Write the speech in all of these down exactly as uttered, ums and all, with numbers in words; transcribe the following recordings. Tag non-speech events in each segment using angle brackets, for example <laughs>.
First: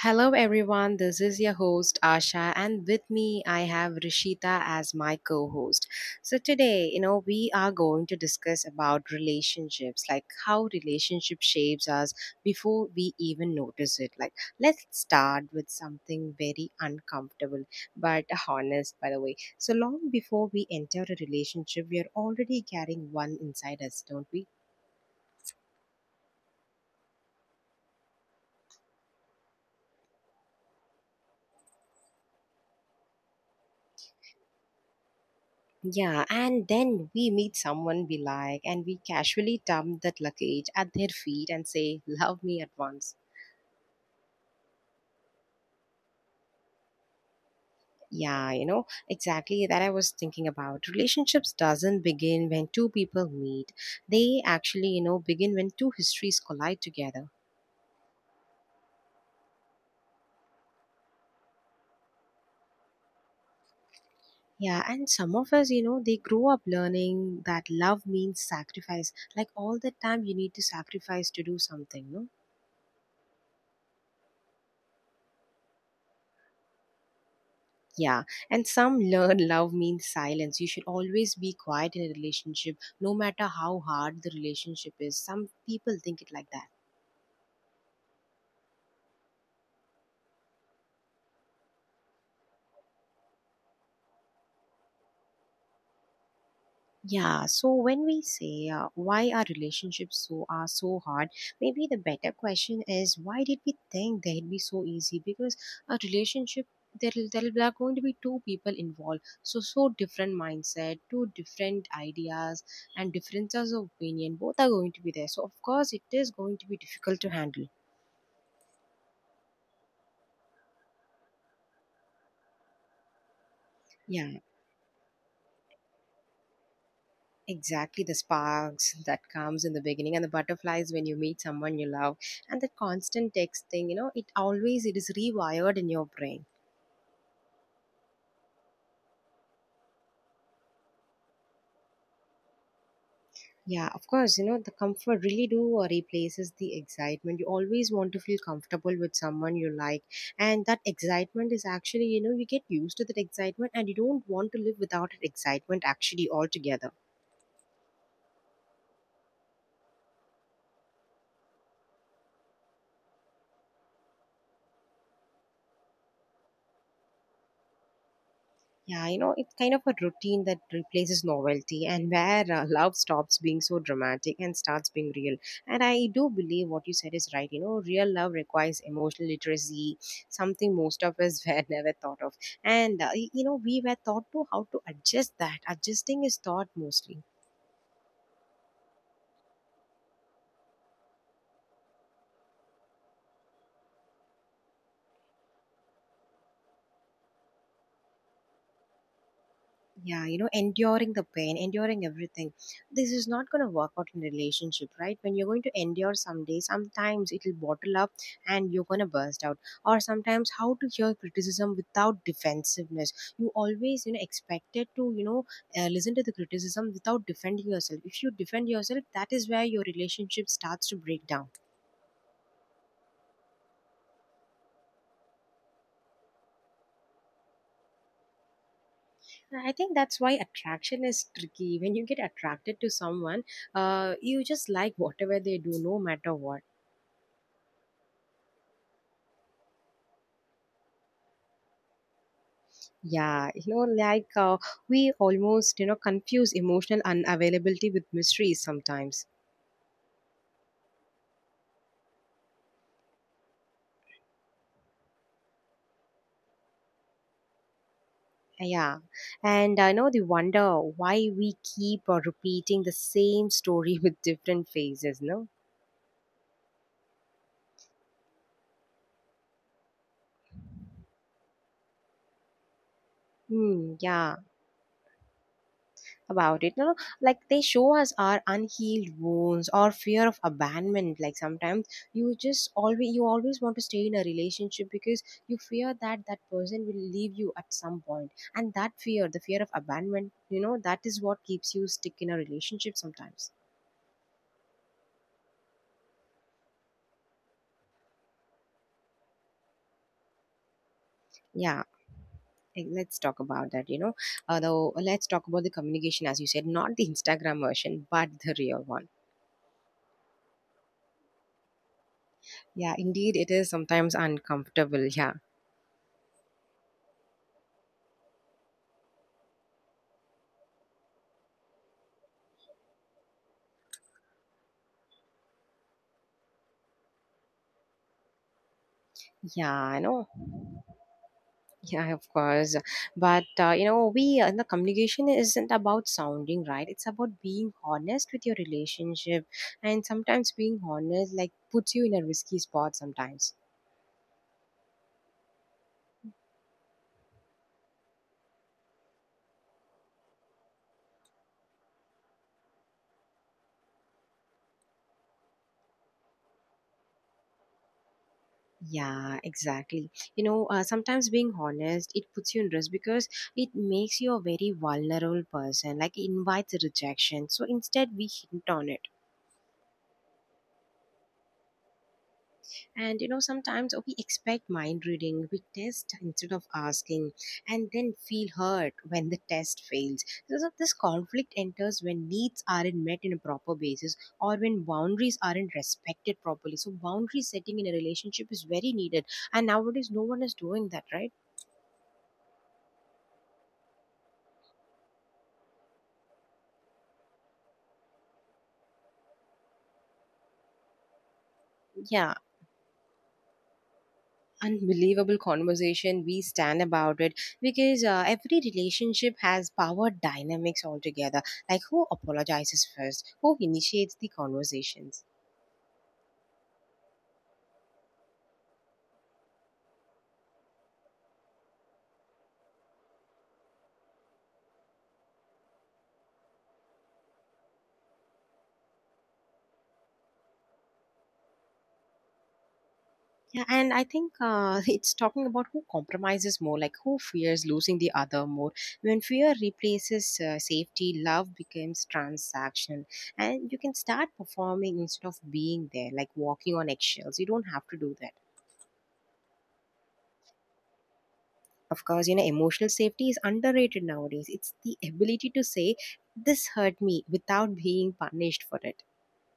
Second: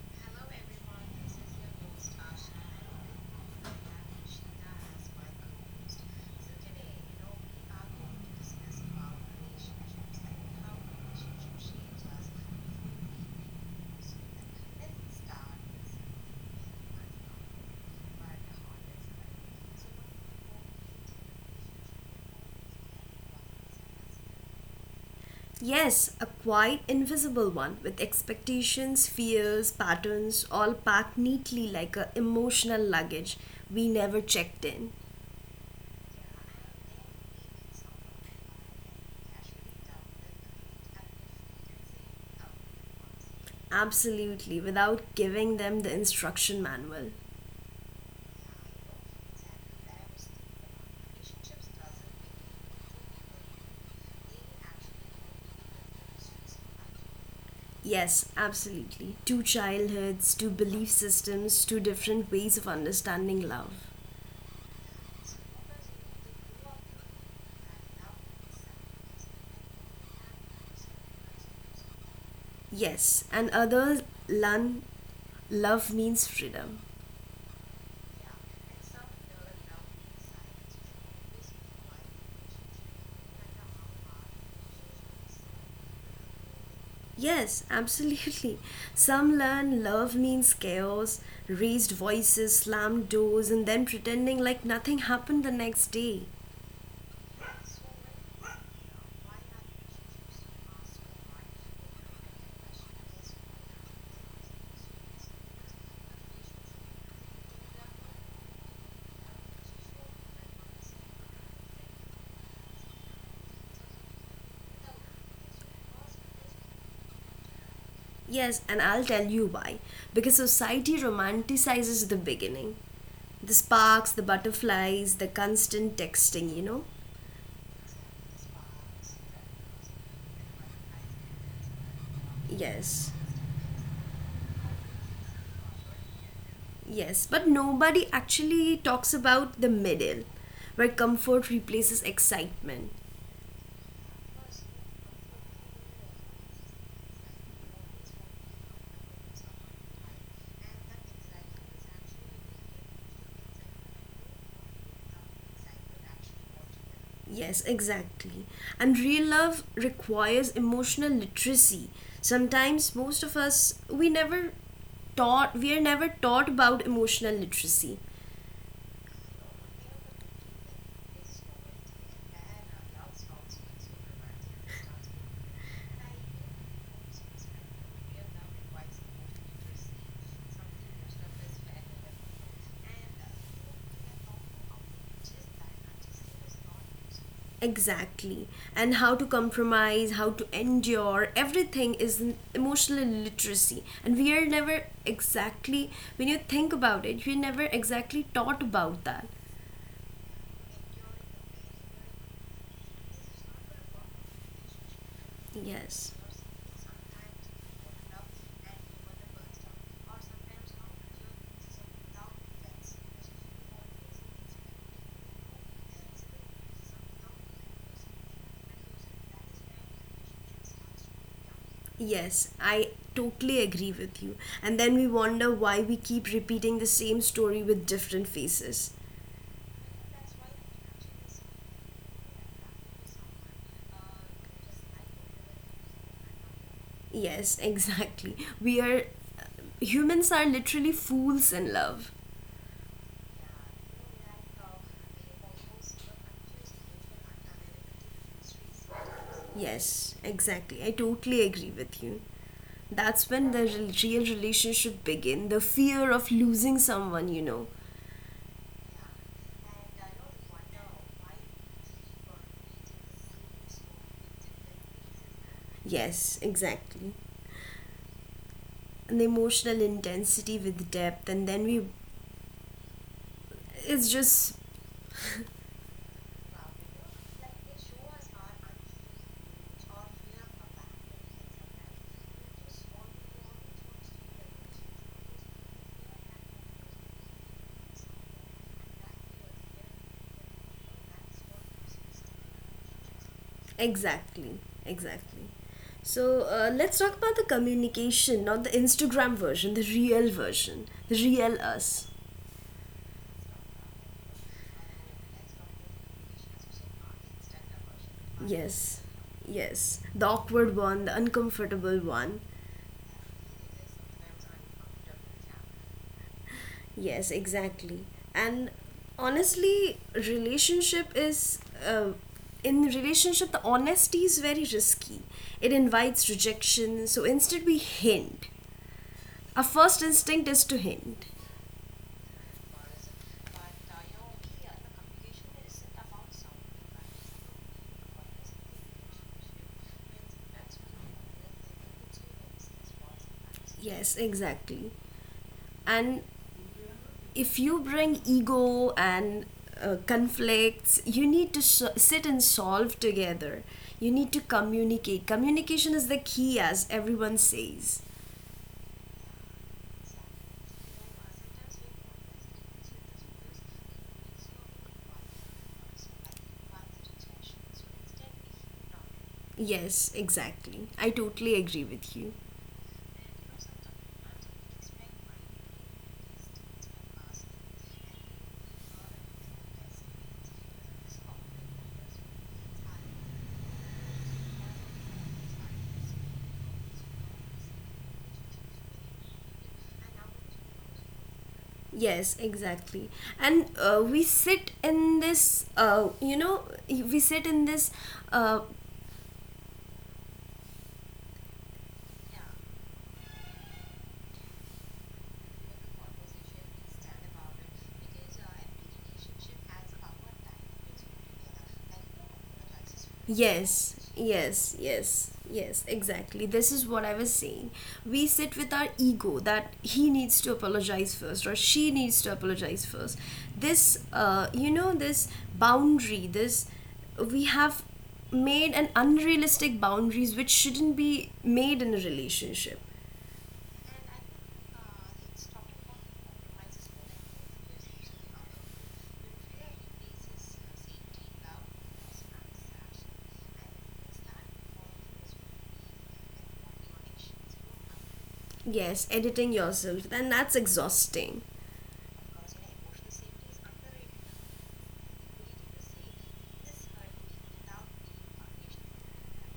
Hello, everyone. This is your host, Asha, and with me, I have Rishita as my co host. So, today, you know, we are going to discuss about relationships, like how relationship shapes us before we even notice it. Like, let's start with something very uncomfortable, but honest, by the way. So, long before we enter a relationship, we are already carrying one inside us, don't we? Yes, a quite invisible one with expectations, fears, patterns all packed neatly like a emotional luggage we never checked in. Yeah, and then we meet someone we like and we casually dump that luggage at their feet and say, Love me at once. Absolutely, without giving them the instruction manual. Yeah, you know, exactly that I was thinking about. Relationships doesn't begin when two people meet. They actually, you know, begin when two histories collide together. Yes, absolutely. Two childhoods, two belief systems, two different ways of understanding love. Yeah, and some of us, you know, they grow up learning that love means sacrifice. Like all the time you need to sacrifice to do something, no? Yes, and others learn love means freedom. Yeah, and some learn love means silence. You should always be quiet in a relationship, no matter how hard the relationship is. Some people think it like that. Yes, absolutely. Some learn love means chaos, raised voices, slammed doors, and then pretending like nothing happened the next day. Yeah, so when we say uh, why our relationships so are so hard, maybe the better question is why did we think they'd be so easy? Because a relationship there there are going to be two people involved, so so different mindset, two different ideas, and differences of opinion. Both are going to be there, so of course it is going to be difficult to handle. Yes, and I'll tell you why. Because society romanticizes the beginning. The sparks, the Yeah, butterflies, the constant texting, you know? exactly. The sparks that comes in the beginning and the butterflies when you meet someone you love and the Yes. constant text thing, you know, it always it is rewired in your brain. Yes, but nobody actually talks about the middle, where comfort replaces excitement. Yeah, of course, you know, the comfort really do uh, replaces the excitement. You always want to feel comfortable with someone you like. And that excitement is actually, you know, you get used to that excitement and you don't want to live without that excitement actually altogether. Yes, exactly. And real love requires emotional literacy. Sometimes most of us we never taught we are never taught about emotional literacy. Yeah, you know, it's kind of a routine that replaces novelty and where uh, love stops being so dramatic and starts being real. And I do believe what you said is right. You know, real love requires emotional literacy, something most of us <laughs> were never thought of. And, uh, y- you know, we were taught to how to adjust that. Adjusting is taught mostly. Exactly. And how to compromise, how to endure, everything is an emotional literacy. And we are never exactly when you think about it, we're never exactly taught about that. Yeah, you know, enduring the pain, enduring everything, this is not going to work out in relationship, right? When you're going to Yes. endure someday sometimes it'll bottle up and you're going to burst out. Or sometimes how to hear criticism without defensiveness. You always, you know, expected to, you know uh, listen to the criticism without defending yourself. If you defend yourself, that is where your relationship starts to break down. Yes, I totally agree with you. And then we wonder why we keep repeating the same story with different faces. I think that's why attraction is tricky. When you get attracted to someone, uh, you just like whatever they do no matter what. Yes, <laughs> exactly. We are uh, Humans are literally fools in love. Yeah, you know, like uh, we almost, you know, confuse emotional unavailability with mysteries sometimes. Yes, exactly. I totally agree with you. That's when the re- real relationship begin. The fear of losing someone, you know. Yeah. And I know the wonder why we keep uh, repeating the same story <laughs> with different phases, no? Yes, exactly. And the emotional intensity with depth, and then we, Hmm. it's Yeah. just About it, you know, like they show us our unhealed wounds or fear of abandonment, like sometimes you just always, you always want to stay in a relationship because you fear that that person will leave you at some point, and that fear, the fear of abandonment, you know, that is what keeps you stick in a relationship sometimes. exactly, exactly. So, uh, let's talk about the communication, not the Instagram version, the real version, the real Yeah. us. Eh, let's talk about that, you know, although let's talk about the communication, as you said, not the Instagram version but the real one. Yes, yes. The awkward one, the uncomfortable one. Yeah, indeed it is sometimes uncomfortable, yeah. Yes, exactly. And honestly, relationship is. Uh, in relationship, the honesty is very risky. It invites rejection, so instead, we hint. Our Yeah, I first know. instinct is to hint. Yeah, of course. But uh, you know, we uh, in the communication isn't about sounding right. It's about being honest with your relationship, and sometimes being honest like puts you in a risky spot sometimes. Yes, exactly. And if you bring ego and uh, conflicts, you need to s sit and solve together. You need to communicate. Communication is the key, as everyone says. Yeah, exactly. You know, uh, sometimes being honest it puts you in risk because it makes you a very vulnerable person. Like it invites rejection. So instead, we hint on it. Yes, exactly. I totally agree with you. And you know, sometimes oh, we expect mind reading, we test instead of asking, and then feel hurt when the test fails. So so this conflict enters when needs aren't met in a proper basis or when boundaries aren't respected properly. So boundary setting in a relationship is very needed. And nowadays no one is doing that, right? Yes, exactly. And uh, we sit in this, uh, you know, we sit in this uh, Yeah. Unbelievable conversation. We stand about it because uh, every relationship has power dynamics altogether, like who apologizes first, who Yes, initiates the yes, conversations. yes, yes, exactly. This is what I was saying. We sit with our ego that he needs to apologize first or she needs to apologize first. This, uh, you know, this boundary, this, we have made an unrealistic boundaries which shouldn't be made in a relationship. Yeah, and I think uh, <laughs> it's talking about who compromises more, like who fears losing the other more. When fear replaces uh, safety, love becomes transaction, and you can start performing instead of being there, like walking on eggshells. You don't have to do that. Yes, editing yourself, then that's exhausting. Of course, you know, emotional safety is underrated nowadays. It's the ability to say, This hurt me without being punished for it.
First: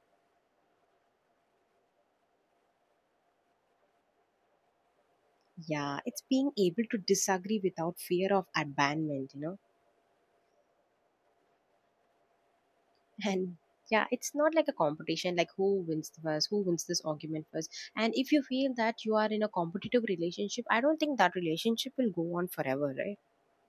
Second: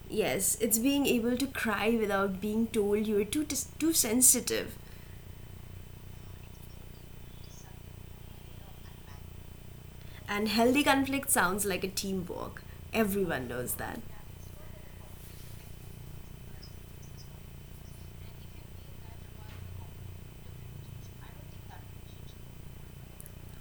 Yes, it's being able to cry without being told you're too too sensitive. Yeah, it's being able to disagree without fear of abandonment, you know. And healthy conflict sounds like a teamwork. Everyone And knows that. yeah, it's not like a competition, like who wins the first, who wins this argument first. And if you feel that you are in a competitive relationship, I don't think that relationship will go on forever, right?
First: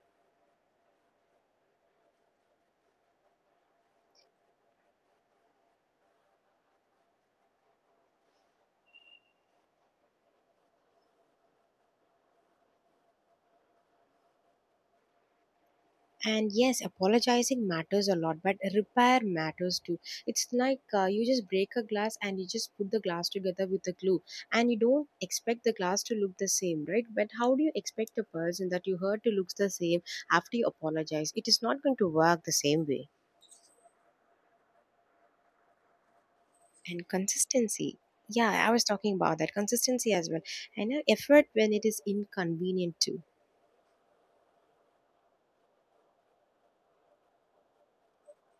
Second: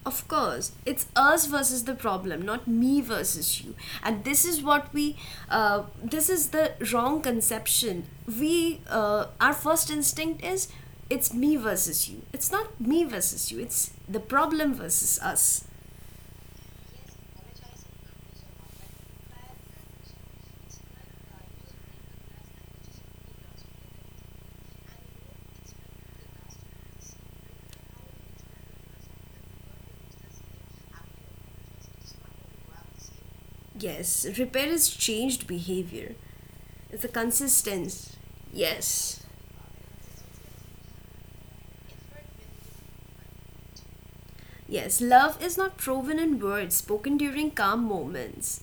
Of course, it's us versus the problem, not me versus you. And this is what we, uh, this is the wrong conception. We, uh, our first instinct is it's me versus you. It's not me versus you, it's the problem versus us. And yes, apologizing matters a lot, but repair matters too. It's like uh, you just break a glass and you just put the glass together with the glue, and you don't expect the glass to look the same, right? But how do you expect the person that you hurt to looks the same? After you apologize, it is not going to work the same way. Yes, repair is changed behavior. It's a And consistency, consistency. yeah, I was talking Yes. about that consistency as well. And uh, effort when it is inconvenient too. Yes, love is not proven in words spoken during calm moments.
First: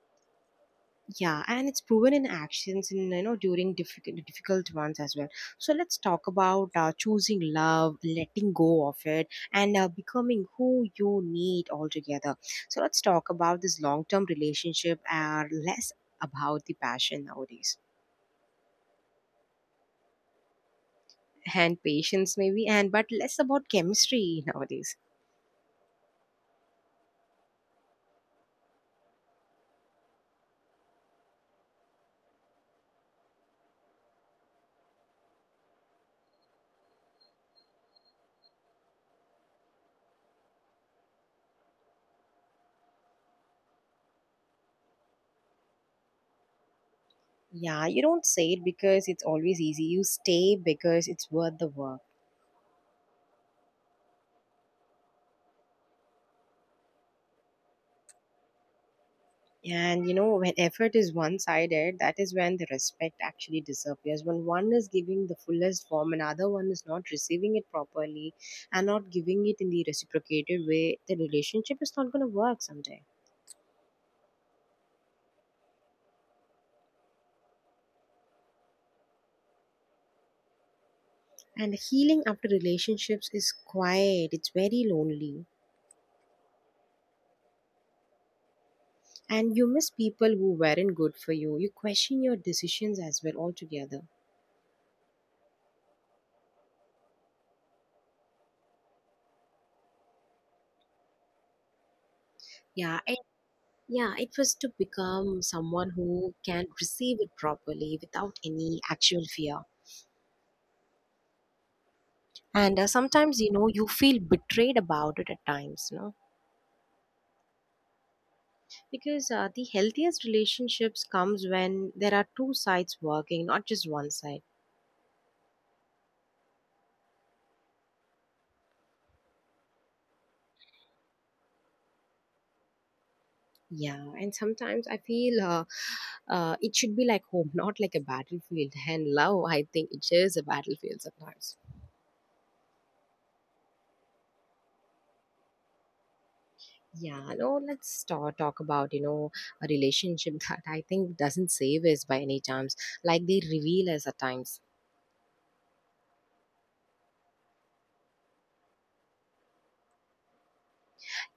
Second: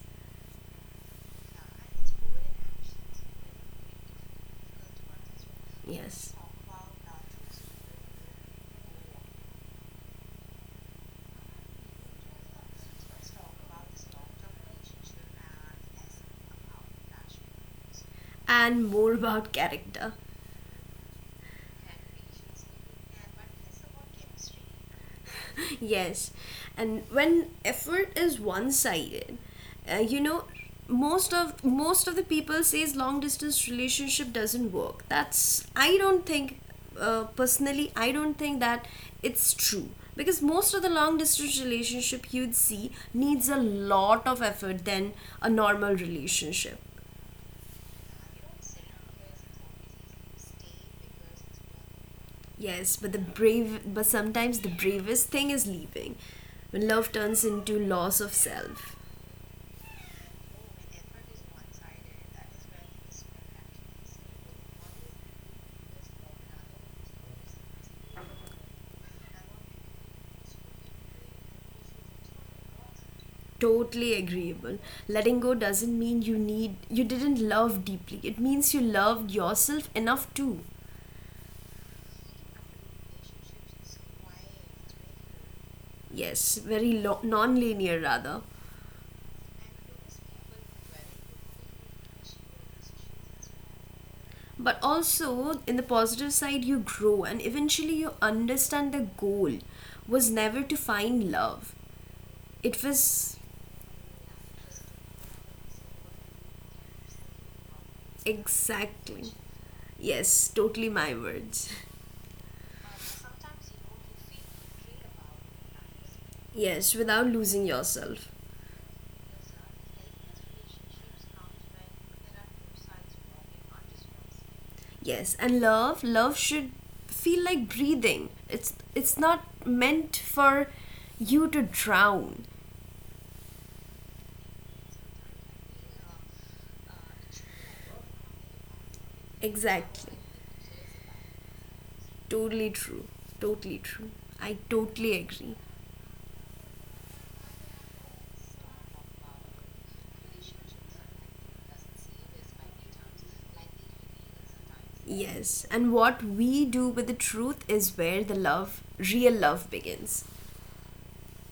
Yeah, and it's proven in actions, in you know, during difficult difficult ones as well. So let's talk Yes. about uh, choosing love, letting go of it, and uh, becoming who you need altogether. So let's talk about this long term relationship are less about the passion nowadays. And more about character. And patience maybe, and but less about chemistry <laughs> nowadays. <laughs> Yes, and when effort is one-sided, uh, you know, most of most of the people says long distance relationship doesn't work. That's I don't think uh, personally I don't think that it's true because most of the long distance relationship you'd see needs a lot of effort than a normal relationship. Yeah, you don't say it because it's always easy. You stay because it's worth the work. Yes, but the brave but sometimes the bravest thing is leaving when love turns into loss of self. And you know, when effort is one sided, that is when the respect actually disappears. When one is giving the fullest form, another one is not receiving it properly and not giving it in the reciprocated way, the relationship is not going to work someday. Totally agreeable. Letting go doesn't mean you need you didn't love deeply. It means you loved yourself enough, too. And healing after relationships is quiet, it's very lonely. Yes, very lo- non-linear rather. And you miss people who weren't good for you. You question your decisions as well altogether. But also in the positive side, you grow and eventually you understand the goal was never to find love. It Yeah. was Yeah, it was to become someone who can receive it properly without any actual exactly. fear. Yes, totally my words. And uh, sometimes, you know, you feel betrayed about it at times, you know, Yes, without losing yourself. because uh, the healthiest relationships comes when there are two sides working, not just one side. Yes, and love, love should feel like breathing. It's it's not meant for you to drown. Yeah, and sometimes I feel uh, uh, it should be like home, <laughs> not like a battlefield. And love, I think Exactly. it is a battlefield sometimes. Totally true. Totally true. I totally agree. Yeah, no, let's start, talk about, you know, a relationship <laughs> that I think doesn't save us by any chance. Like they reveal us at times. Yes, and what we do with the truth is where the love, real love begins.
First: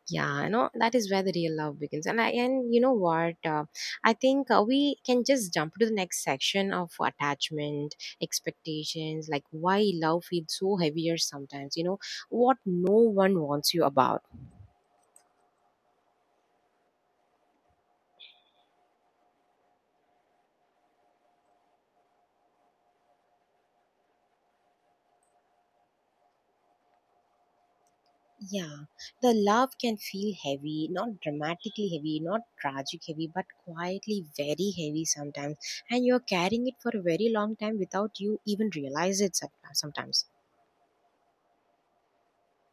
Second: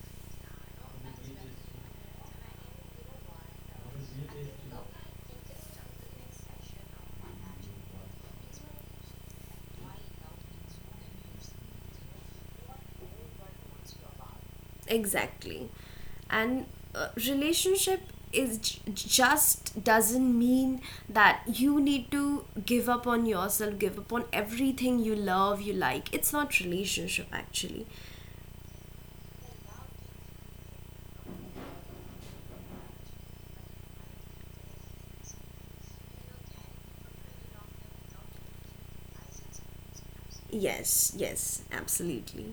Yeah, you know, that is where the real love begins. And I, and you know what? Uh, I think uh, we can just jump to the next section of attachment, expectations, like why love feels so heavier sometimes, you know, what no one wants you about. Exactly. And uh, relationship is j- just doesn't mean that you need to give up on yourself, give up on everything you love, you like. It's not relationship actually. Yeah, the love can feel heavy, not dramatically heavy, not tragic heavy, but quietly very heavy sometimes. And you're carrying it for a very long time without you even realize it some- sometimes. Yes, yes, absolutely.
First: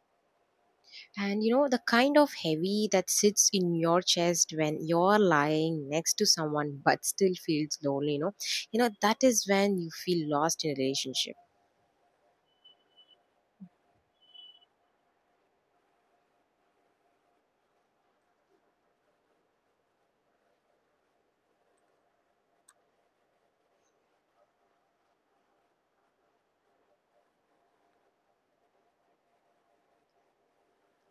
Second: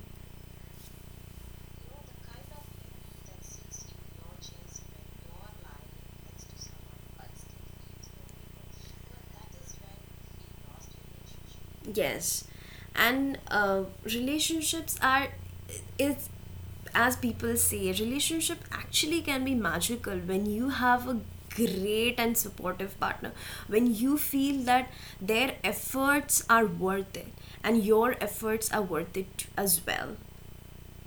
And you know, the kind of heavy that sits in your chest when you're lying next to someone but still feels lonely, you know, you know, that is when you feel lost in a relationship. Yes, and uh, relationships are it's, as people say, relationship actually can be magical when you have a great and supportive partner. When you feel that their efforts are worth it and your efforts are worth it as well.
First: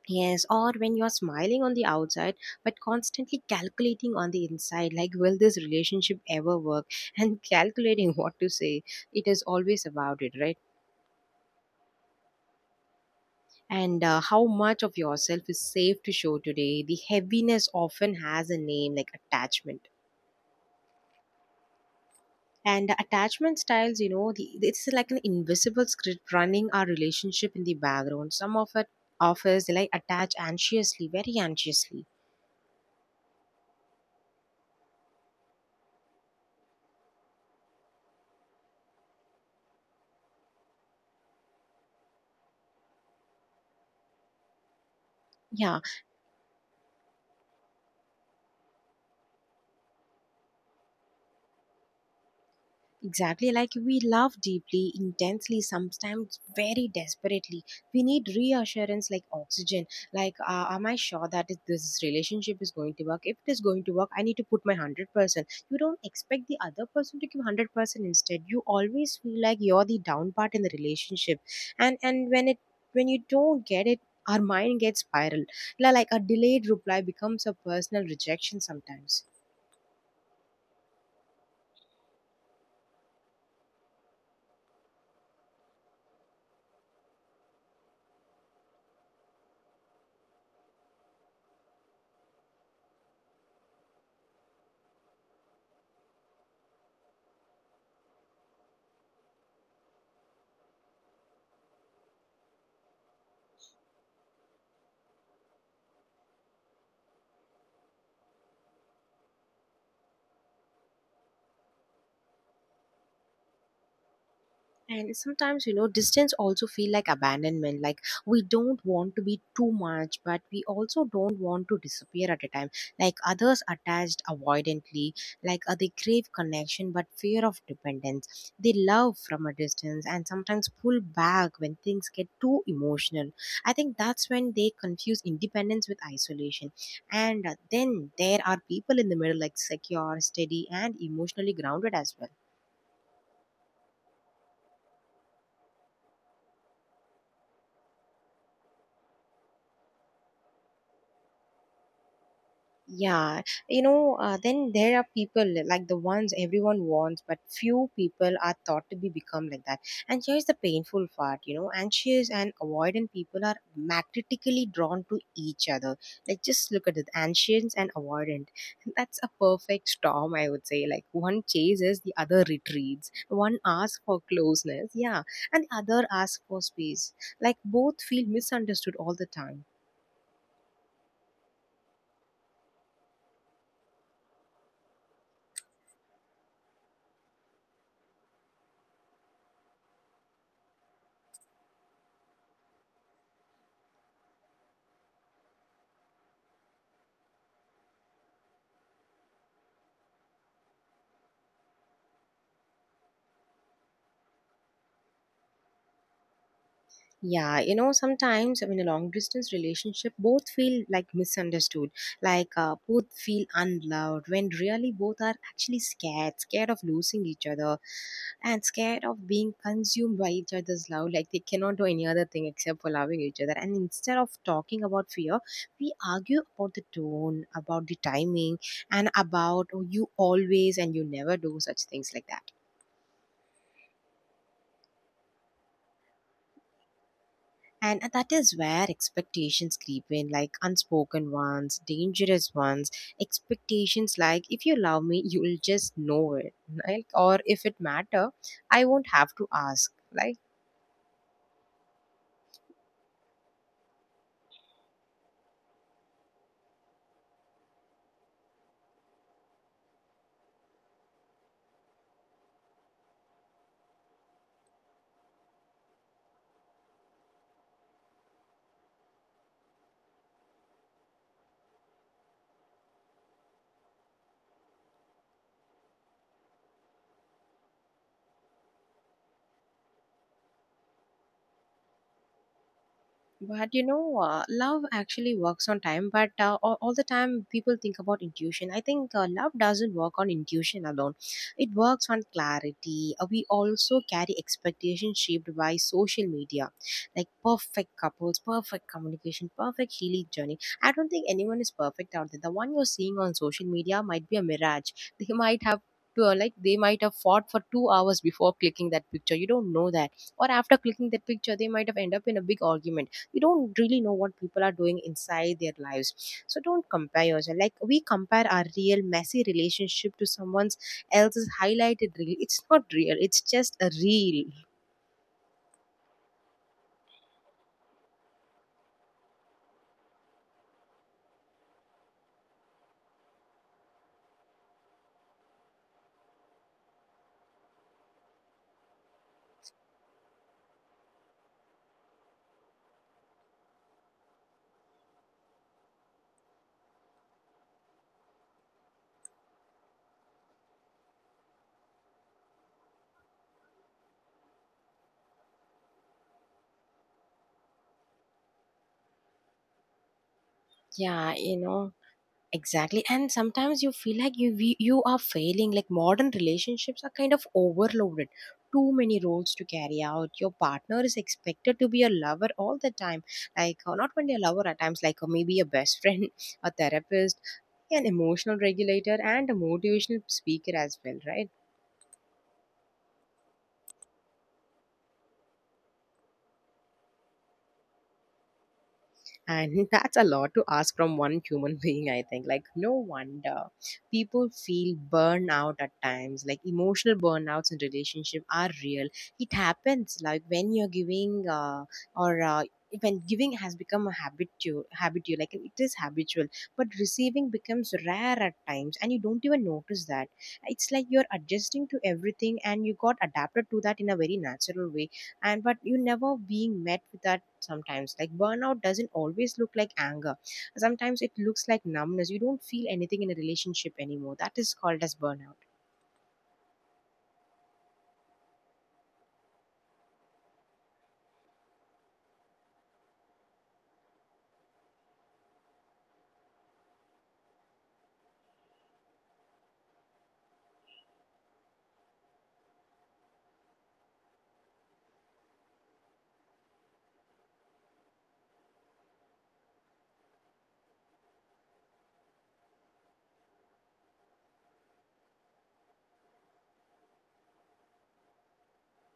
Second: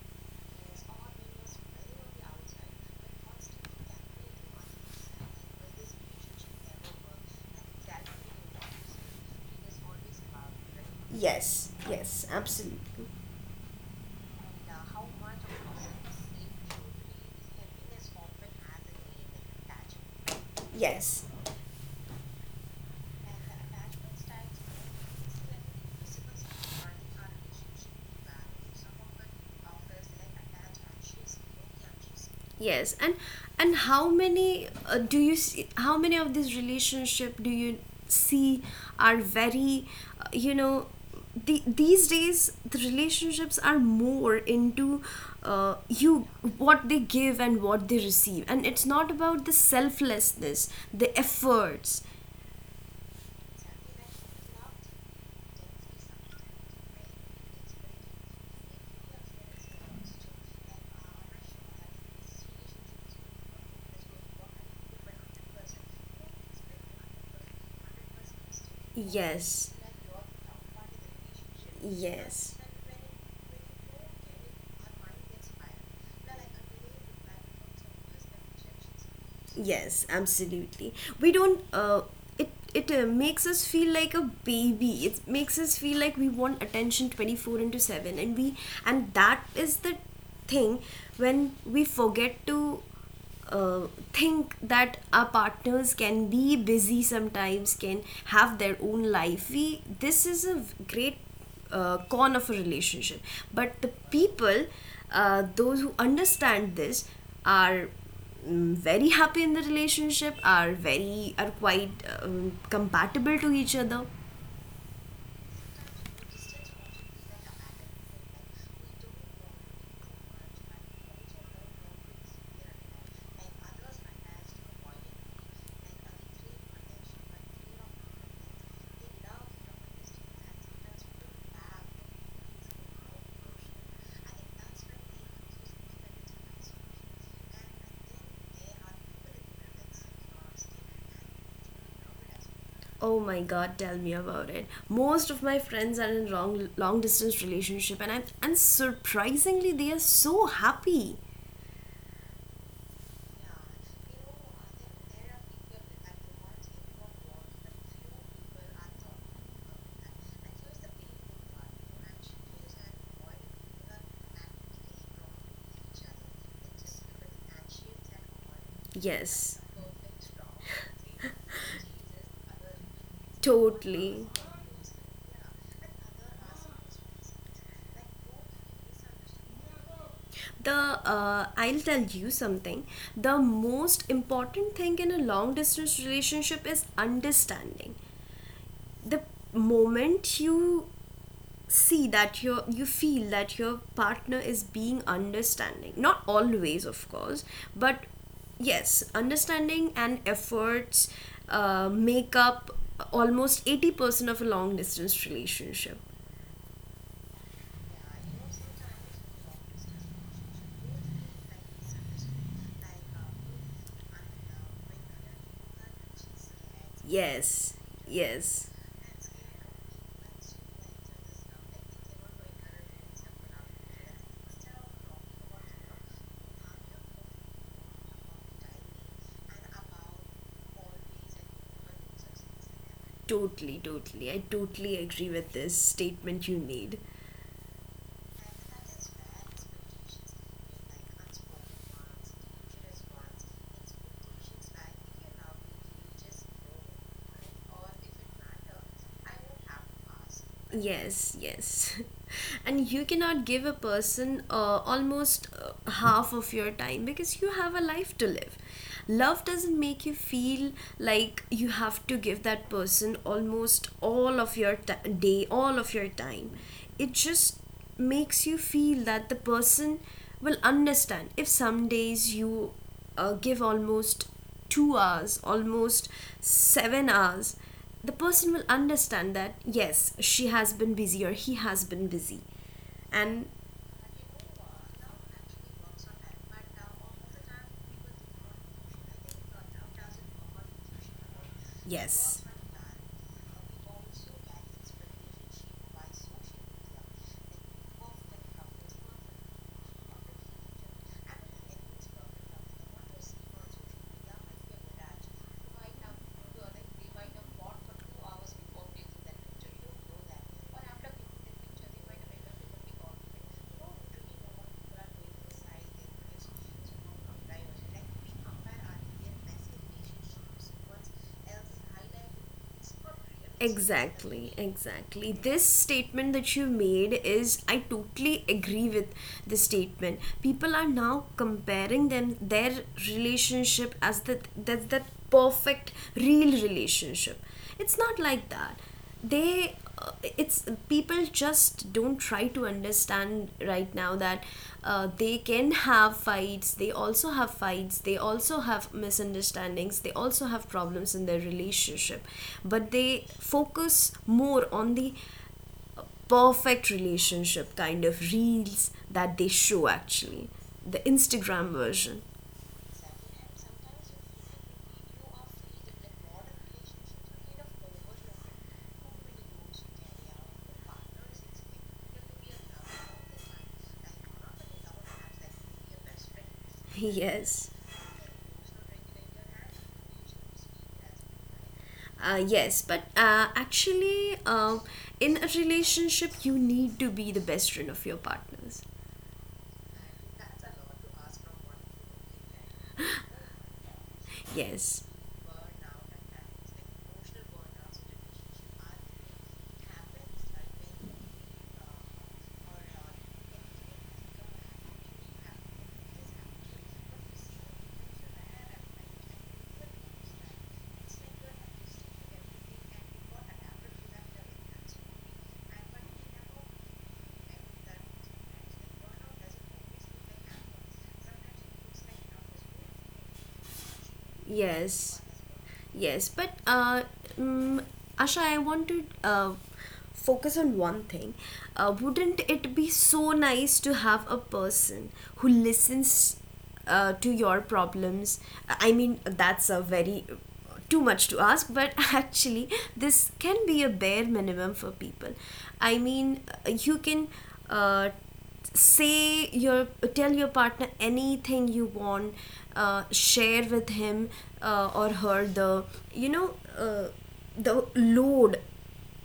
Yes, or when you're smiling on the outside but constantly calculating on the inside, like, will this relationship ever work? And <laughs> calculating what to say. It is always about it, right? Yes, yes, absolutely. And uh, how much of yourself is safe to show today? The heaviness often has a name like attachment. Yes. And attachment styles, you know, the, it's like an invisible script running our relationship in the background. Some of it offers like attach anxiously, very anxiously. Yes, and and how many uh, do you see? How many of these relationship do you see are very, uh, you know, the, these days the relationships are more into uh, Yeah. you what they give and what they receive, and it's not about the selflessness, the efforts, Exactly, like we love deeply, intensely, sometimes very desperately. We need reassurance like oxygen. Like, uh, am I sure that it- this relationship is going to work? If it is going to work, I need to put my one hundred percent. You don't expect the other person to give one hundred percent instead. You always feel like Yes. you're the down part in the relationship. And, and when Yes. it when you don't get it, our mind gets spiral. Like a delayed reply becomes a personal rejection sometimes. Yes, absolutely. We don't. Uh, it it uh, makes us feel like a baby. It makes us feel like we want attention twenty four into seven, and we and that is the thing when we forget to uh, think that our partners can be busy sometimes, can have their own life. We This is a v- great uh, con of a relationship. But the people, uh, those who understand this, are mm, very happy in the relationship, are very are quite um, compatible to each other. And sometimes you know distance also feel like abandonment. Like we don't want to be too much, but we also don't want to disappear at a time. Like others attached avoidantly. Like uh, they crave connection but fear of dependence. They love from a distance and sometimes pull back when things get too emotional. I think that's when they confuse independence with isolation. And uh, then there are people in the middle, like secure, steady, and emotionally grounded as well. Oh my god, tell me about it. Most of my friends are in long long distance relationship, and I'm, and surprisingly they are so happy. Yeah, you know, uh, then there are people like the ones everyone wants, but few people are thought to be become like that. And here's the painful part, you know, anxious and avoidant people are magnetically drawn to each other. Like just look at it, anxious and avoidant. That's a Yes, perfect storm, I would say. Like one chases, the other retreats. One asks <laughs> totally. for closeness, yeah, and the other asks for space. Like both feel misunderstood all the time. The uh, I'll tell you something. The most important thing in a long distance relationship is understanding. The moment you see that you you feel that your partner is being understanding, not always of course, but yes, understanding and efforts uh, make up almost eighty percent of a long distance relationship. Yeah, you know, sometimes, I mean, a long distance relationship, both feel like misunderstood, like uh, both feel unloved when really both are actually scared, scared of losing Yes, each other yes, and scared of being consumed by each other's love. Like they cannot do any other thing except for loving each other. And instead of talking about fear, we argue about the tone, about the timing, and about, oh, you always and you never do such things like that. totally totally I totally agree with this statement you made. And that is where expectations creep in, like unspoken ones, dangerous ones. Expectations like, if you love me, you'll just know it. Like, or if it matter, I won't have to ask. Like, Yes, yes. <laughs> And you cannot give a person uh, almost uh, half of your time because you have a life to live. Love doesn't make you feel like you have to give that person almost all of your t- day, all of your time. It just makes you feel that the person will understand. If some days you uh, give almost two hours, almost seven hours, the person will understand that yes, she has been busy or he has been busy and but you know, uh, love actually works on time, but uh, all, all the time people think about intuition. I think uh, love doesn't work on intuition alone, it works on Yes. clarity. Uh, we also carry expectations shaped by social media, like perfect couples, perfect communication, perfect healing journey. I don't think anyone is perfect out there. The one you're seeing on social media might be a mirage. <laughs> They might have to, uh, like they might have fought for two hours before clicking that picture. You don't know that. Or after clicking that picture, they might have ended up in a big argument. We don't really know what people are doing inside their lives, so don't compare yourself. Like we compare our real messy relationship to someone's else's highlighted reel. It's not real, it's just a Exactly, reel. exactly. This statement that you made is, I totally agree with the statement. People are now comparing them their relationship as that that's that perfect real relationship. It's not like that. They uh, It's people just don't try to understand right now that uh, they can have fights, they also have fights, they also have misunderstandings, they also have problems in their relationship, but they focus more on the perfect relationship kind of reels that they show actually, the Yeah, you Instagram know, version. exactly. And sometimes you feel like you we- you are failing. Like modern relationships are kind of overloaded, too many roles to carry out. Your partner is expected to be a lover all the time, like or not only a lover at times, like or maybe a best friend, <laughs> a <laughs> therapist, Yes. an emotional regulator, and a motivational speaker as well, right? Uh, yes, but uh, actually, um, in a relationship, you need to be the best friend of your partners. And <laughs> that's a lot to ask from one human <laughs> being, I think. Like, no wonder people Yes, feel burnout at times. Like, emotional burnouts in relationship are real. It happens, like, when you're giving uh, or uh, when giving has become a habitual, habitual, like it is habitual, but receiving becomes rare at times, and you don't even notice that. It's like you're adjusting to everything, and you got adapted to that in a very natural way, and but you never being met with that sometimes. Like burnout doesn't always look like anger. Sometimes it looks like numbness. You don't feel anything in a relationship anymore. That is called yes, as burnout. yes, but uh, mm, Asha, I want to uh, focus on one thing. Uh, wouldn't it be so nice to have a person who listens uh, to your problems? I mean, that's a very too much to ask, but <laughs> actually, this can be a bare minimum for people. I mean, uh, you can uh, say your tell your partner anything you want. Uh, share with him uh, or her the you know uh, the load.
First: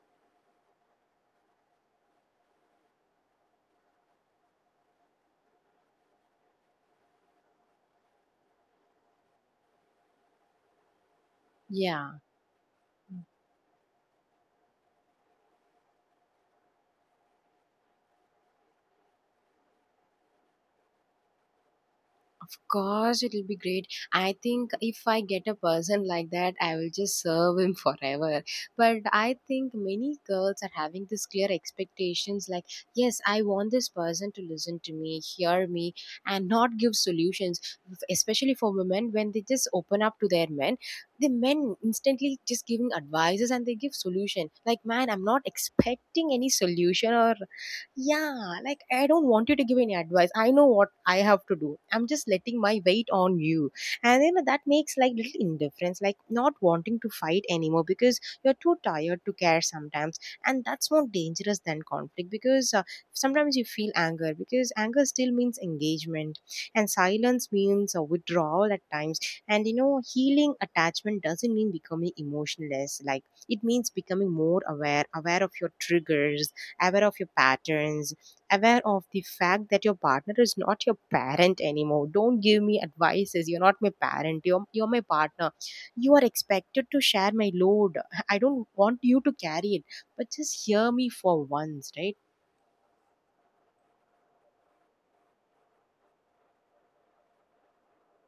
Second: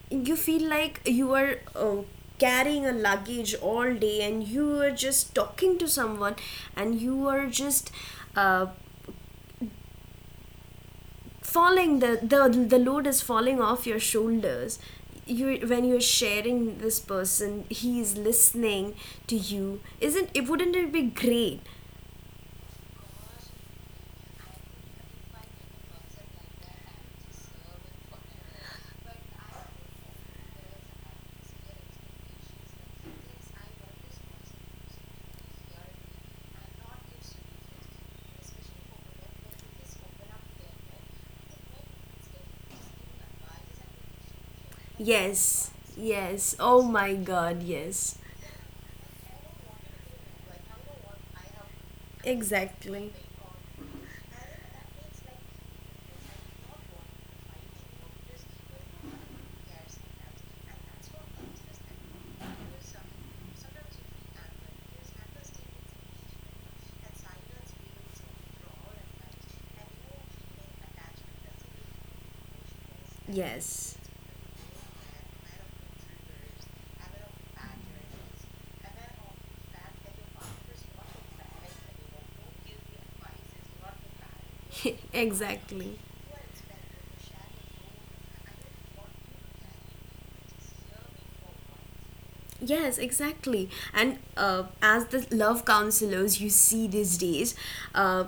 You feel like you are uh, carrying a luggage all day, and you are just talking to someone, and you are just uh, falling, Yeah. the, the the load is falling off your shoulders. You when you're sharing, this person he is listening to you, isn't it? Wouldn't it be great? Of course, it'll be great. I think if I get a person like that, I will just serve him <laughs> forever. But I think many girls are having this clear expectations like, yes, I want this person to listen to me, hear me, and not give solutions. Especially for women, when they just open up to their men, the men instantly just giving advices and they give solution. Like, man, I'm not Yes, expecting any yes. Oh solution, my or god, yes. yeah, like I don't want you to give any advice. I know what I have to do. I'm just letting my weight Exactly. on you. And then that makes like little indifference, like not wanting to fight anymore because you're too tired to care sometimes. And that's more dangerous than conflict because uh, sometimes you feel anger because anger still means engagement and silence means uh, withdrawal at times. And you know, healing attachment doesn't mean becoming emotionless. Like it means Yes. becoming more aware, aware of your triggers, aware of your patterns, aware of the fact that your partner is not your parent anymore. Don't give me advices. You're not my parent. You're, you're my <laughs> partner. exactly. You are expected to share my load. I don't want you to carry it, but just hear me for once, right? Yes, exactly. And uh, as the love counselors you see these days, uh,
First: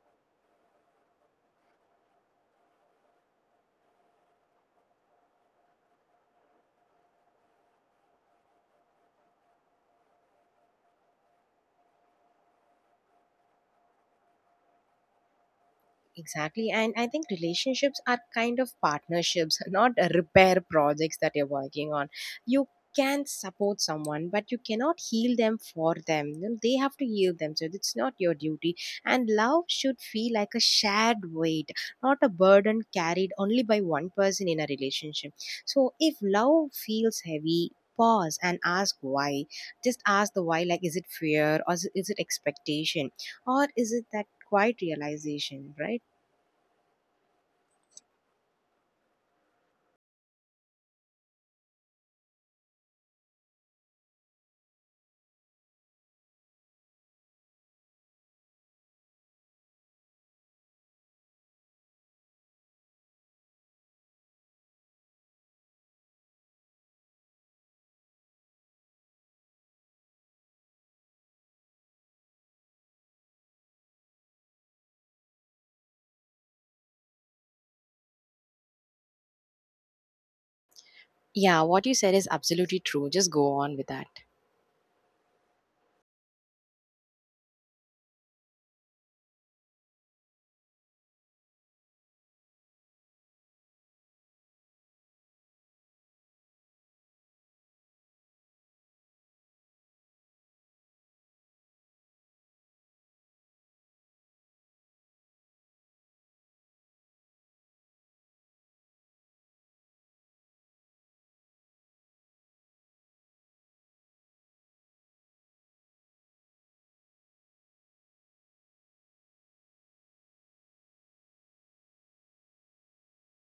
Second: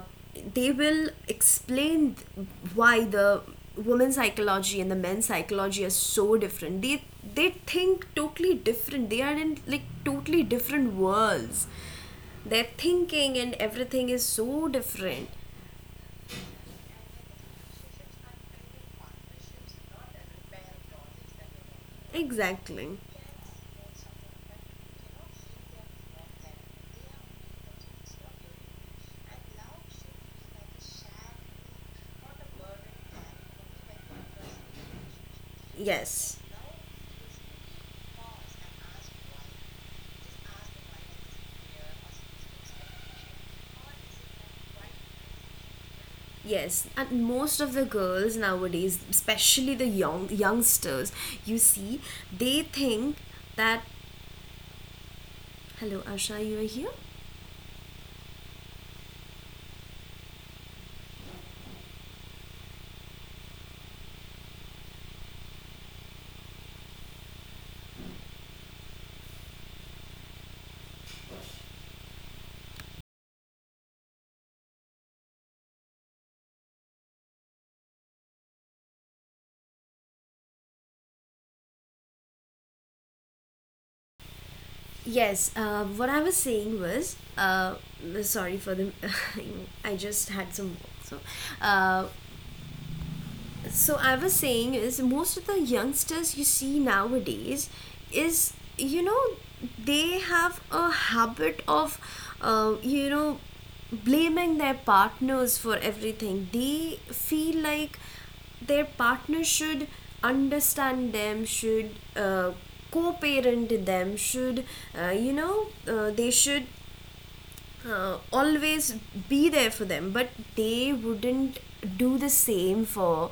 they will explain th- why the women's psychology and the men's psychology are so different. They they think totally different. They are in like totally different worlds. Their thinking and everything is so different. Exactly. And I think relationships are kind of partnerships, <laughs> not a repair projects that you're working on. You Exactly. can support someone, but you cannot heal them for them. You know, they have to heal themselves. It's not your duty. And love should feel like a shared weight, not a burden carried only by one person in a relationship. So if Yes, love feels heavy, pause and ask why. Just ask the why, like is it fear, or is it is it expectation, or is it that quiet realization, right? yes. And most of the girls nowadays, especially the young youngsters, you see, they think that. Hello Asha, you are here? Yeah, what you said is absolutely true. Just go on with that. Yes, uh, what I was saying was uh, sorry for the <laughs> I just had some work. So, uh, so I was saying is most of the youngsters you see nowadays is, you know they have a habit of uh, you know blaming their partners for everything. They feel like their partner should understand them, should uh, co-parent them, should uh, you know uh, they should uh, always be there for them, but they wouldn't do the same for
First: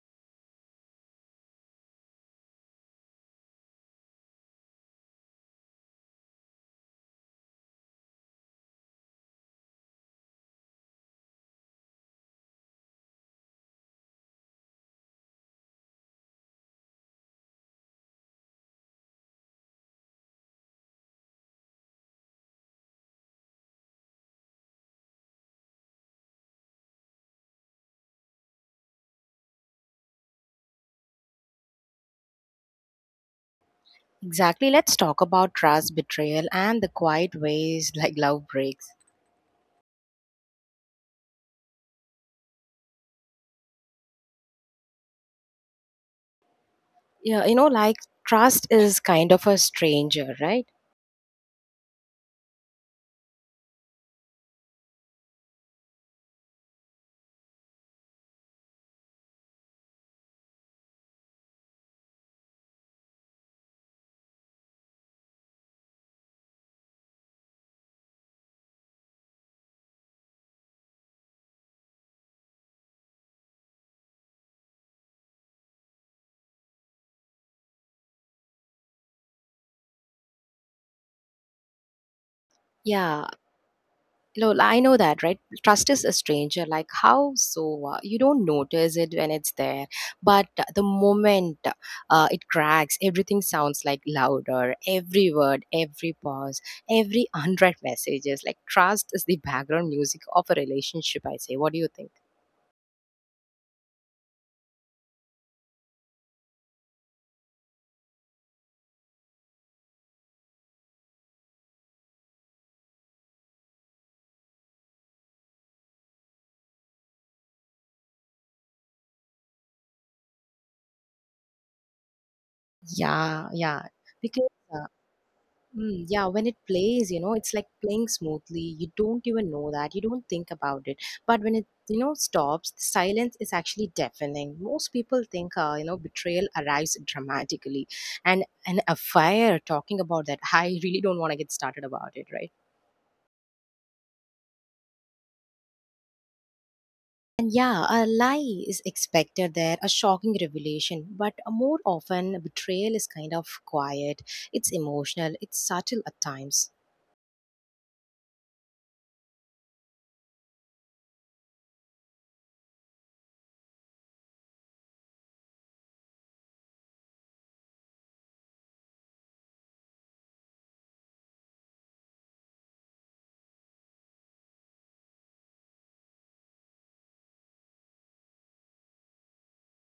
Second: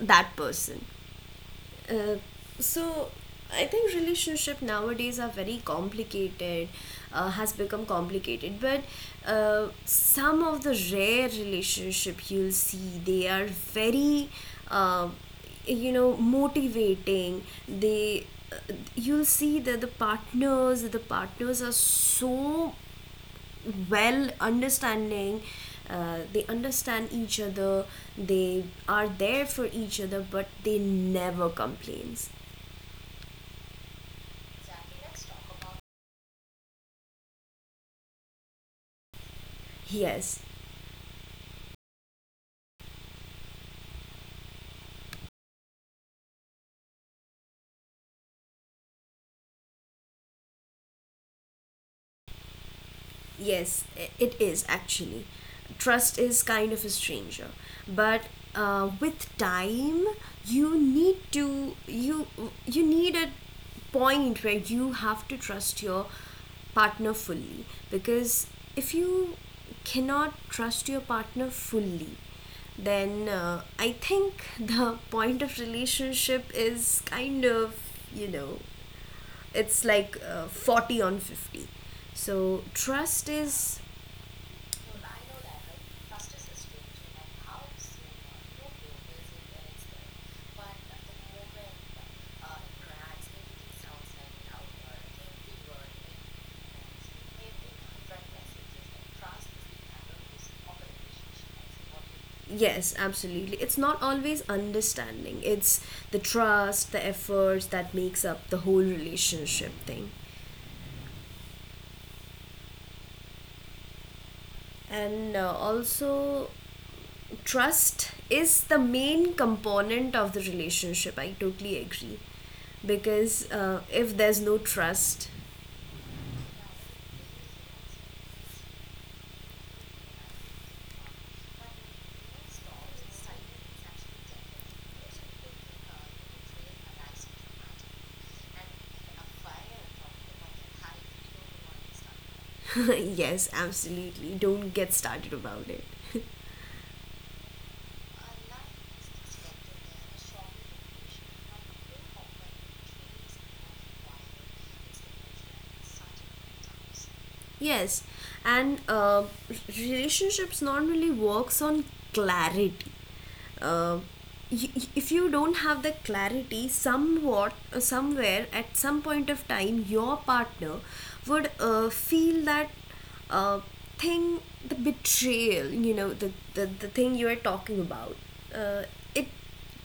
that person. uh, so I think relationship nowadays are very complicated, uh, has become complicated, but uh, some of the rare relationship you'll see, they are very uh, you know motivating. They uh, You'll see that the partners the partners are so well understanding. Uh, they understand each other. They are there for each other, but they never complains. Exactly. Let's talk about trust, betrayal, and the quiet ways <laughs> like love breaks. Yes. Yeah, you know, like trust is kind of a stranger, right? Yes, i- it is actually. Trust is kind of a stranger, but uh, with time, you need to you you need a point where you have to trust your partner fully, because if you cannot trust your partner fully, then uh, I think <laughs> the point of relationship is kind of you know it's like uh, forty on fifty. So trust Yeah, is no, I know that, right? Trust is a stranger. Like, how so? Uh, you don't notice it when it's there. But uh, the moment uh, it cracks, everything sounds like louder. Every word, every pause, every <laughs> unread messages. Like, trust is the background music of a relationship, I say. What do you think? yes, absolutely. It's not always understanding, it's the trust, the efforts that makes up the whole relationship thing. And uh, also, trust is the main component of the relationship. I totally agree, because Yeah, uh, yeah. if there's no Because uh, trust. Mm, yeah, when it plays, you know, it's like playing smoothly. You don't even know that. You don't think about it. But when it, you know, stops, the silence is actually deafening. Most people think, uh, you know, betrayal arrives dramatically. And an affair, talking about that, <laughs> I really don't want to get started about it, right? <laughs> Yes, absolutely, don't get started about it. <laughs> And yeah, a lie is expected there, a shocking revelation. But more often, betrayal is kind of quiet, it's emotional, it's subtle at times. Yes, and uh, relationships normally works on clarity. Uh, y- y- if you don't have the clarity, somewhat, uh, somewhere, at some point of time, your partner would uh, feel that uh, thing, the betrayal. You know, the the, the thing you are talking about. Uh, it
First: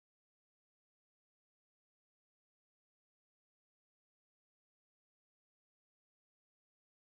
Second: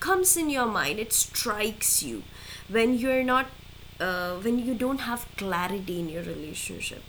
comes in your mind. It strikes you when you're not uh, when you don't have clarity in your relationship.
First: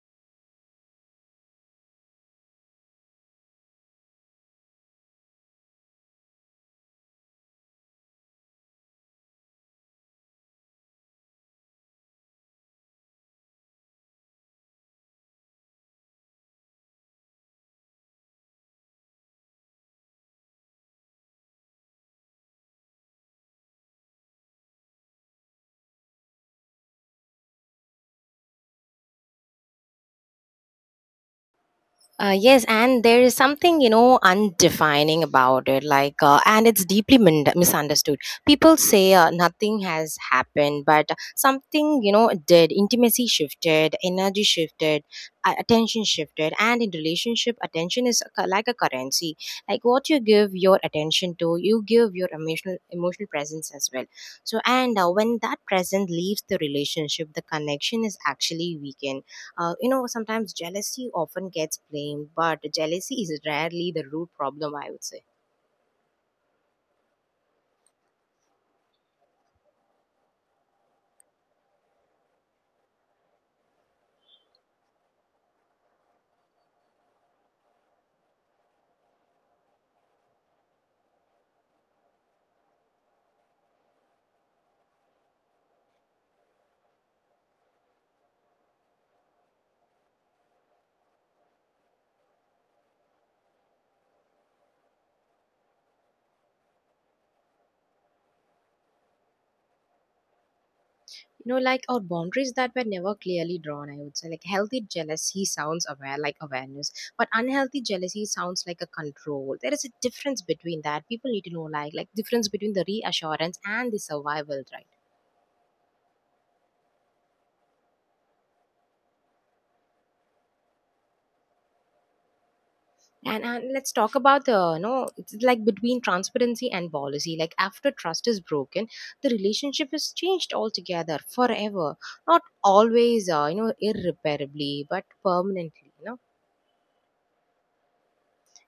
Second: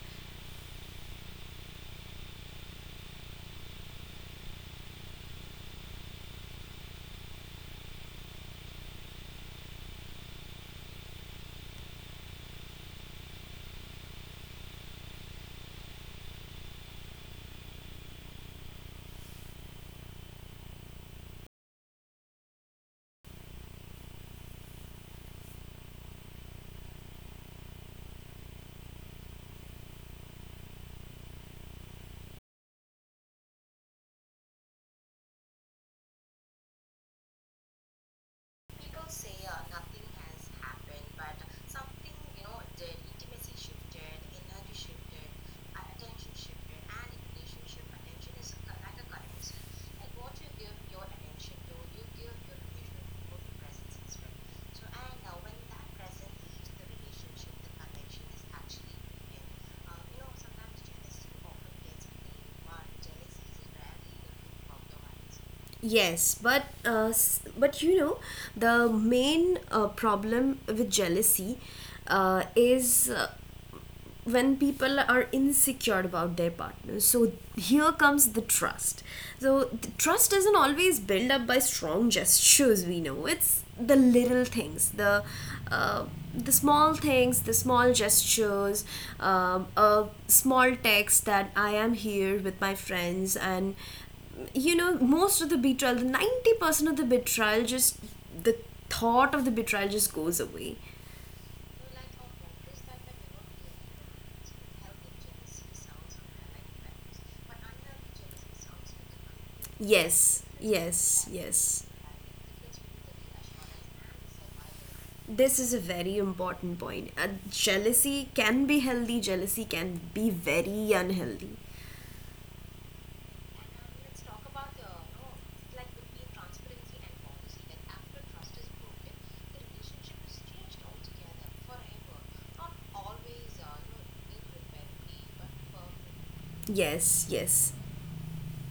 Uh, yes, and there is something, you know, undefining about it, like, uh, and it's deeply min- misunderstood. People say uh, nothing has happened, but something, you know, did. Intimacy shifted, energy shifted, uh, attention shifted, and in relationship, attention is a cu- like a currency. Like what you give your attention to, you give your emotional emotional presence as well. So, and uh, when that presence leaves the relationship, the connection is actually weakened. Uh, you know, sometimes jealousy often gets blamed, but jealousy is rarely the root problem, I would say. Yes, but uh, s- but you know the main uh, problem with jealousy uh, is uh, when people are insecure about their partners, so here comes the trust. So the trust isn't always built up by strong gestures, we know it's the little things, the uh, the small things, the small gestures, um, a small text that I am here with my friends, and you know most of the betrayal, the ninety percent of the betrayal, just the thought of the betrayal just goes away. You know, like our boundaries that were never clearly drawn, I would say. Like healthy jealousy sounds aware, like awareness, but unhealthy jealousy sounds like a control. There is a Yes, difference between that. yes, People need to know, yes. like, like difference between the reassurance and the survival, right? This is a very important point. Uh, jealousy can be healthy, jealousy can be very unhealthy. And, and let's talk about the, you know, it's like between transparency and policy. Like after trust is broken, the relationship is changed altogether, forever. Not always, uh, you know, irreparably, but permanently. You know, Yes, yes.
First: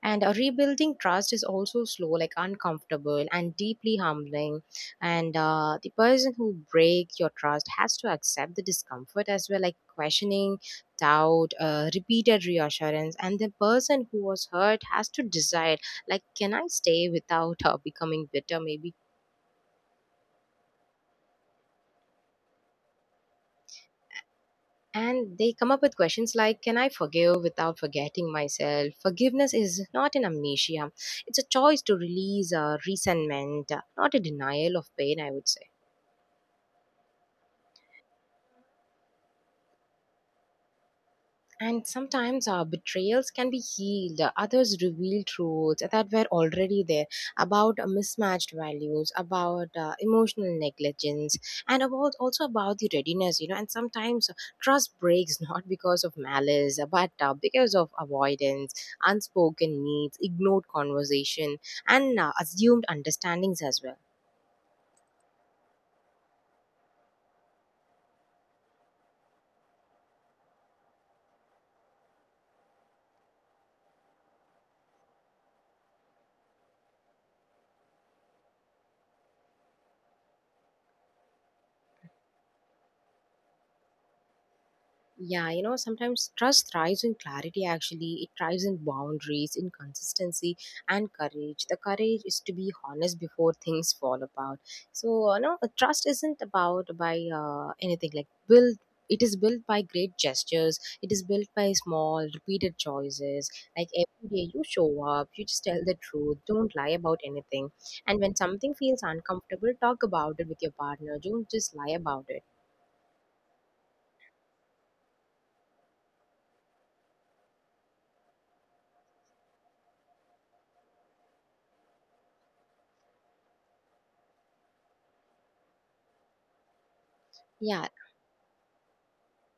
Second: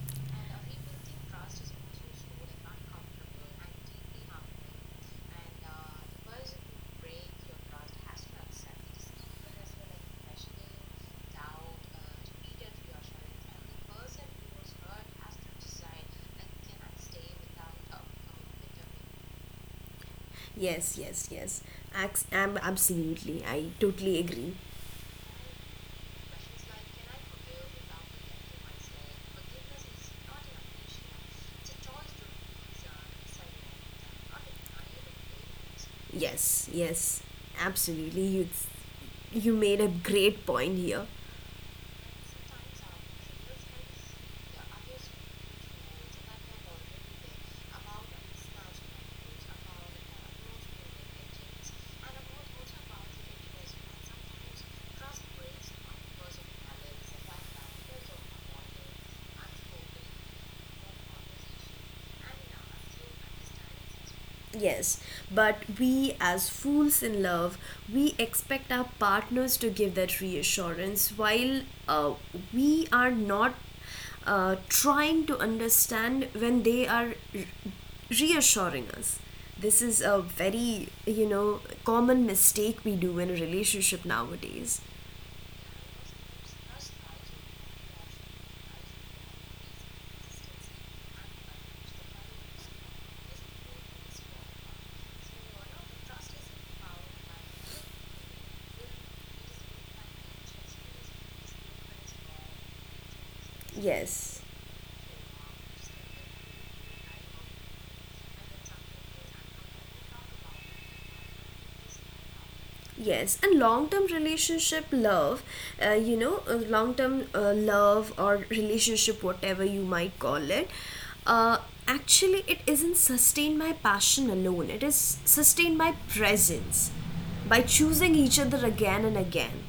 and uh, rebuilding trust is also slow, like uncomfortable and deeply humbling. And uh, the person who breaks your trust has to accept the discomfort as well, like questioning, doubt, uh, repeated reassurance. And the person who was hurt has to decide, like, can I stay without uh, becoming bitter, maybe? Yes, yes, yes. Ax- am Absolutely. I totally agree. And they come up with questions like, can I forgive without forgetting myself? Forgiveness is not an amnesia. It's a choice to release uh, resentment, uh, not a denial of pain, I would say. Yes, yes, absolutely. You, you made a great point here. And sometimes our betrayals can be healed. Others reveal truths that were already there about uh, mismatched values, about uh, emotional negligence, and about also about the readiness. You know, and sometimes uh, trust breaks <laughs> not because of malice, but uh, because of avoidance, unspoken needs, ignored conversation, and uh, assumed understandings as well. Yes, but we, as fools in love, we expect our partners to give that reassurance while uh, we are not uh, trying to understand when they are re- reassuring us. This is a very, you know, common mistake we do in a relationship nowadays. Yeah, you know, sometimes trust thrives in clarity actually. It thrives in boundaries, in consistency, and courage. The courage is to be honest before things fall apart. So, uh, no, trust isn't about by uh, anything like build. It is built by great gestures. It is built by small, repeated choices. Like every Yes. day you show up, you just tell the truth, don't lie about anything. And when something feels uncomfortable, talk about it with your partner. Don't just lie about it. Yes, and long term relationship love, uh, you know, long term uh, love or relationship, whatever you might call it, uh, actually, it isn't sustained by passion alone, it is sustained by presence, by Yeah, choosing each other again and again.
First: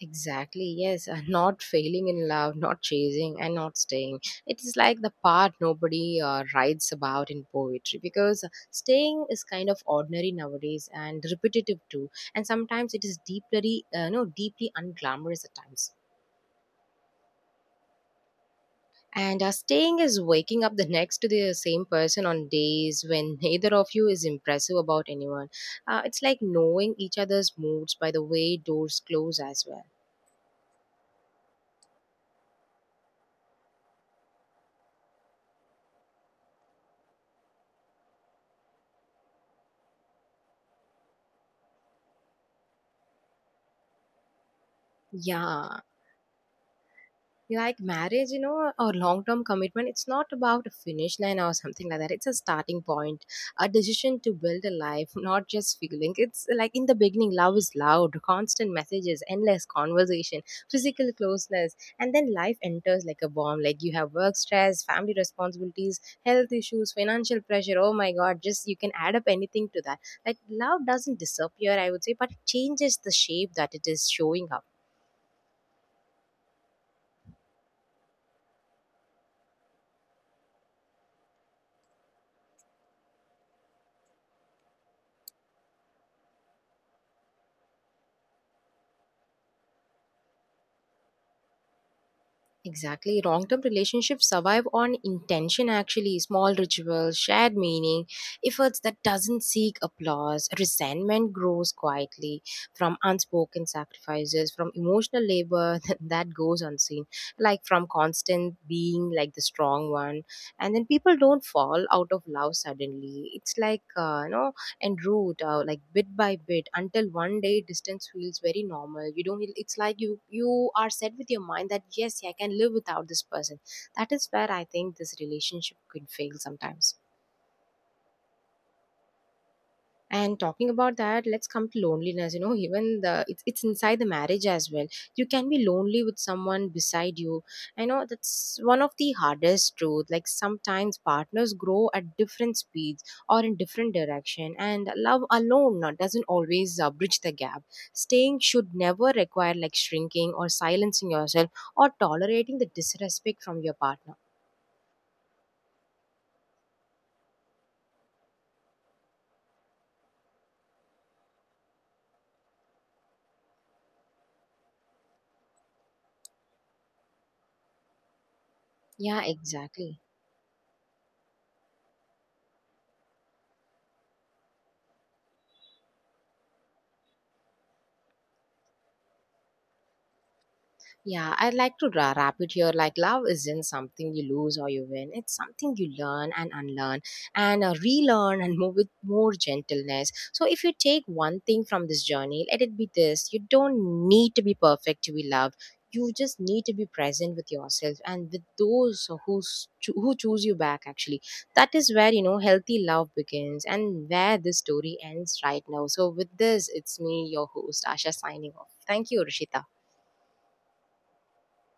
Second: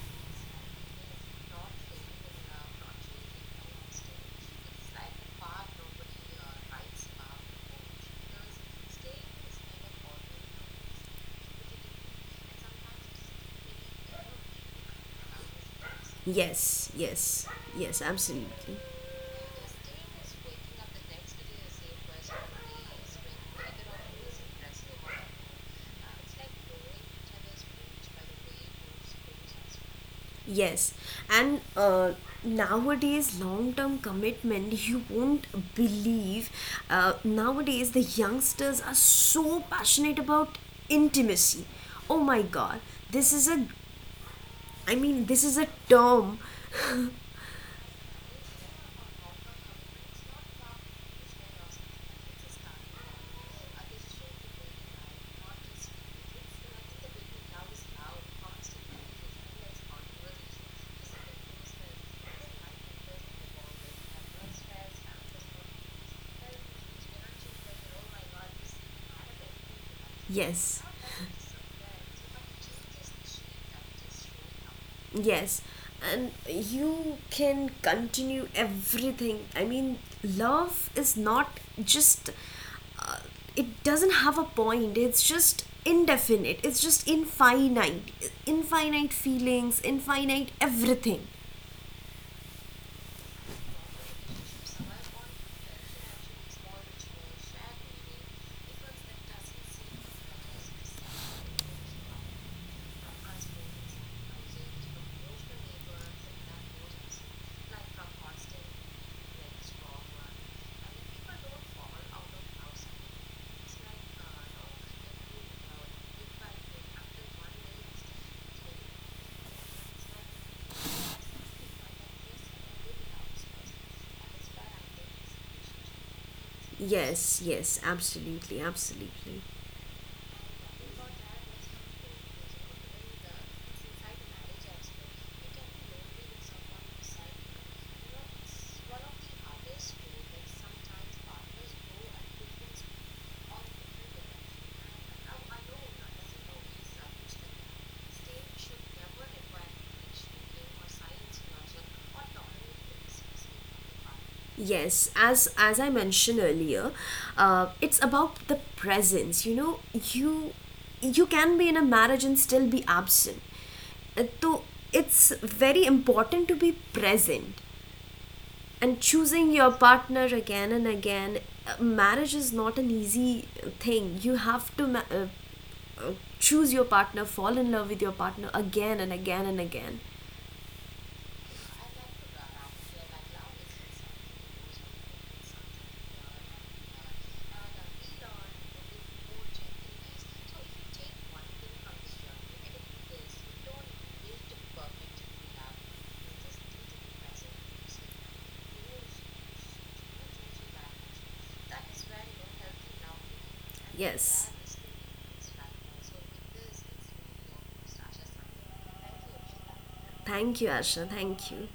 exactly, yes. And not failing in love, not chasing, and not staying. It is like the part nobody uh, writes about in poetry because staying is kind of ordinary nowadays and repetitive too. And sometimes it is deeply, uh, no, deeply unglamorous at times. Yes, yes, yes, absolutely. And uh, staying is waking up the next to the same person on days when <laughs> neither of you is impressive about anyone. Uh, it's like knowing each other's moods by the way doors close as well. Yes, and uh, nowadays, long term commitment, <laughs> you won't believe. Uh, nowadays, the youngsters are so passionate about intimacy. Oh my god, this is a, I mean, this is a Yeah, term. <laughs> like marriage, you know, or long term commitment, it's not about a finish line or something like that. It's a starting point, a decision to build a life, <laughs> not just feeling. It's like in the beginning, love is loud, constant messages, endless conversation, physical closeness. And then life enters like a bomb. Like you have work stress, family responsibilities, health issues, financial pressure. Oh my god, just you can add up anything to that. Like love yes. doesn't disappear, I would say, but it changes the shape that it is showing up. <laughs> Yes, and you can continue everything. I mean, love is not just, uh, it doesn't have a point, it's just indefinite, it's just infinite, infinite feelings, infinite everything. Exactly. Long term relationships survive on intention, actually. Small rituals, shared meaning, efforts that doesn't seek applause. Resentment grows quietly from unspoken sacrifices, from emotional labor <laughs> that goes unseen, like from constant being like the strong one. And then people don't fall out of love suddenly. It's like, uh, you know, and root out like bit by bit until one day distance feels very normal. You don't really, it's like you you are set with your mind that yes, yeah, I can live without this person. That is where I think this relationship could fail sometimes. Yes, yes, absolutely, absolutely. And talking about that, let's come to loneliness. You know, even the it's it's inside the marriage as well. You can be lonely with someone beside you. I know that's one of the hardest truth. Like sometimes partners grow at different speeds or in different direction, and love alone not- doesn't always uh, bridge the gap. Staying should never require like shrinking or silencing yourself or tolerating the disrespect from your partner. Yes, as as I mentioned earlier, uh, it's about the presence. You know, you you can be in a marriage and still be absent. Uh, So it's very important to be present and Yeah, choosing your exactly. partner again and again. Uh, marriage is not an easy thing. You have to ma- uh, uh, choose your partner, fall in love with your partner again and again and again. Yeah, I'd like to ra- wrap it here. Like, love isn't something you lose or you win. It's something you learn and unlearn and uh, relearn and move with more gentleness. So, if you take one thing from this journey, let it be this: you don't need to be perfect to be loved. You just need to be present with yourself and with those who, cho- who choose you back, actually. That is where, you know, healthy love begins and where Yes. this story ends right now. So, with this, it's me, your host, Asha, signing off. Thank you, Rishita. Thank you, Asha. Thank you.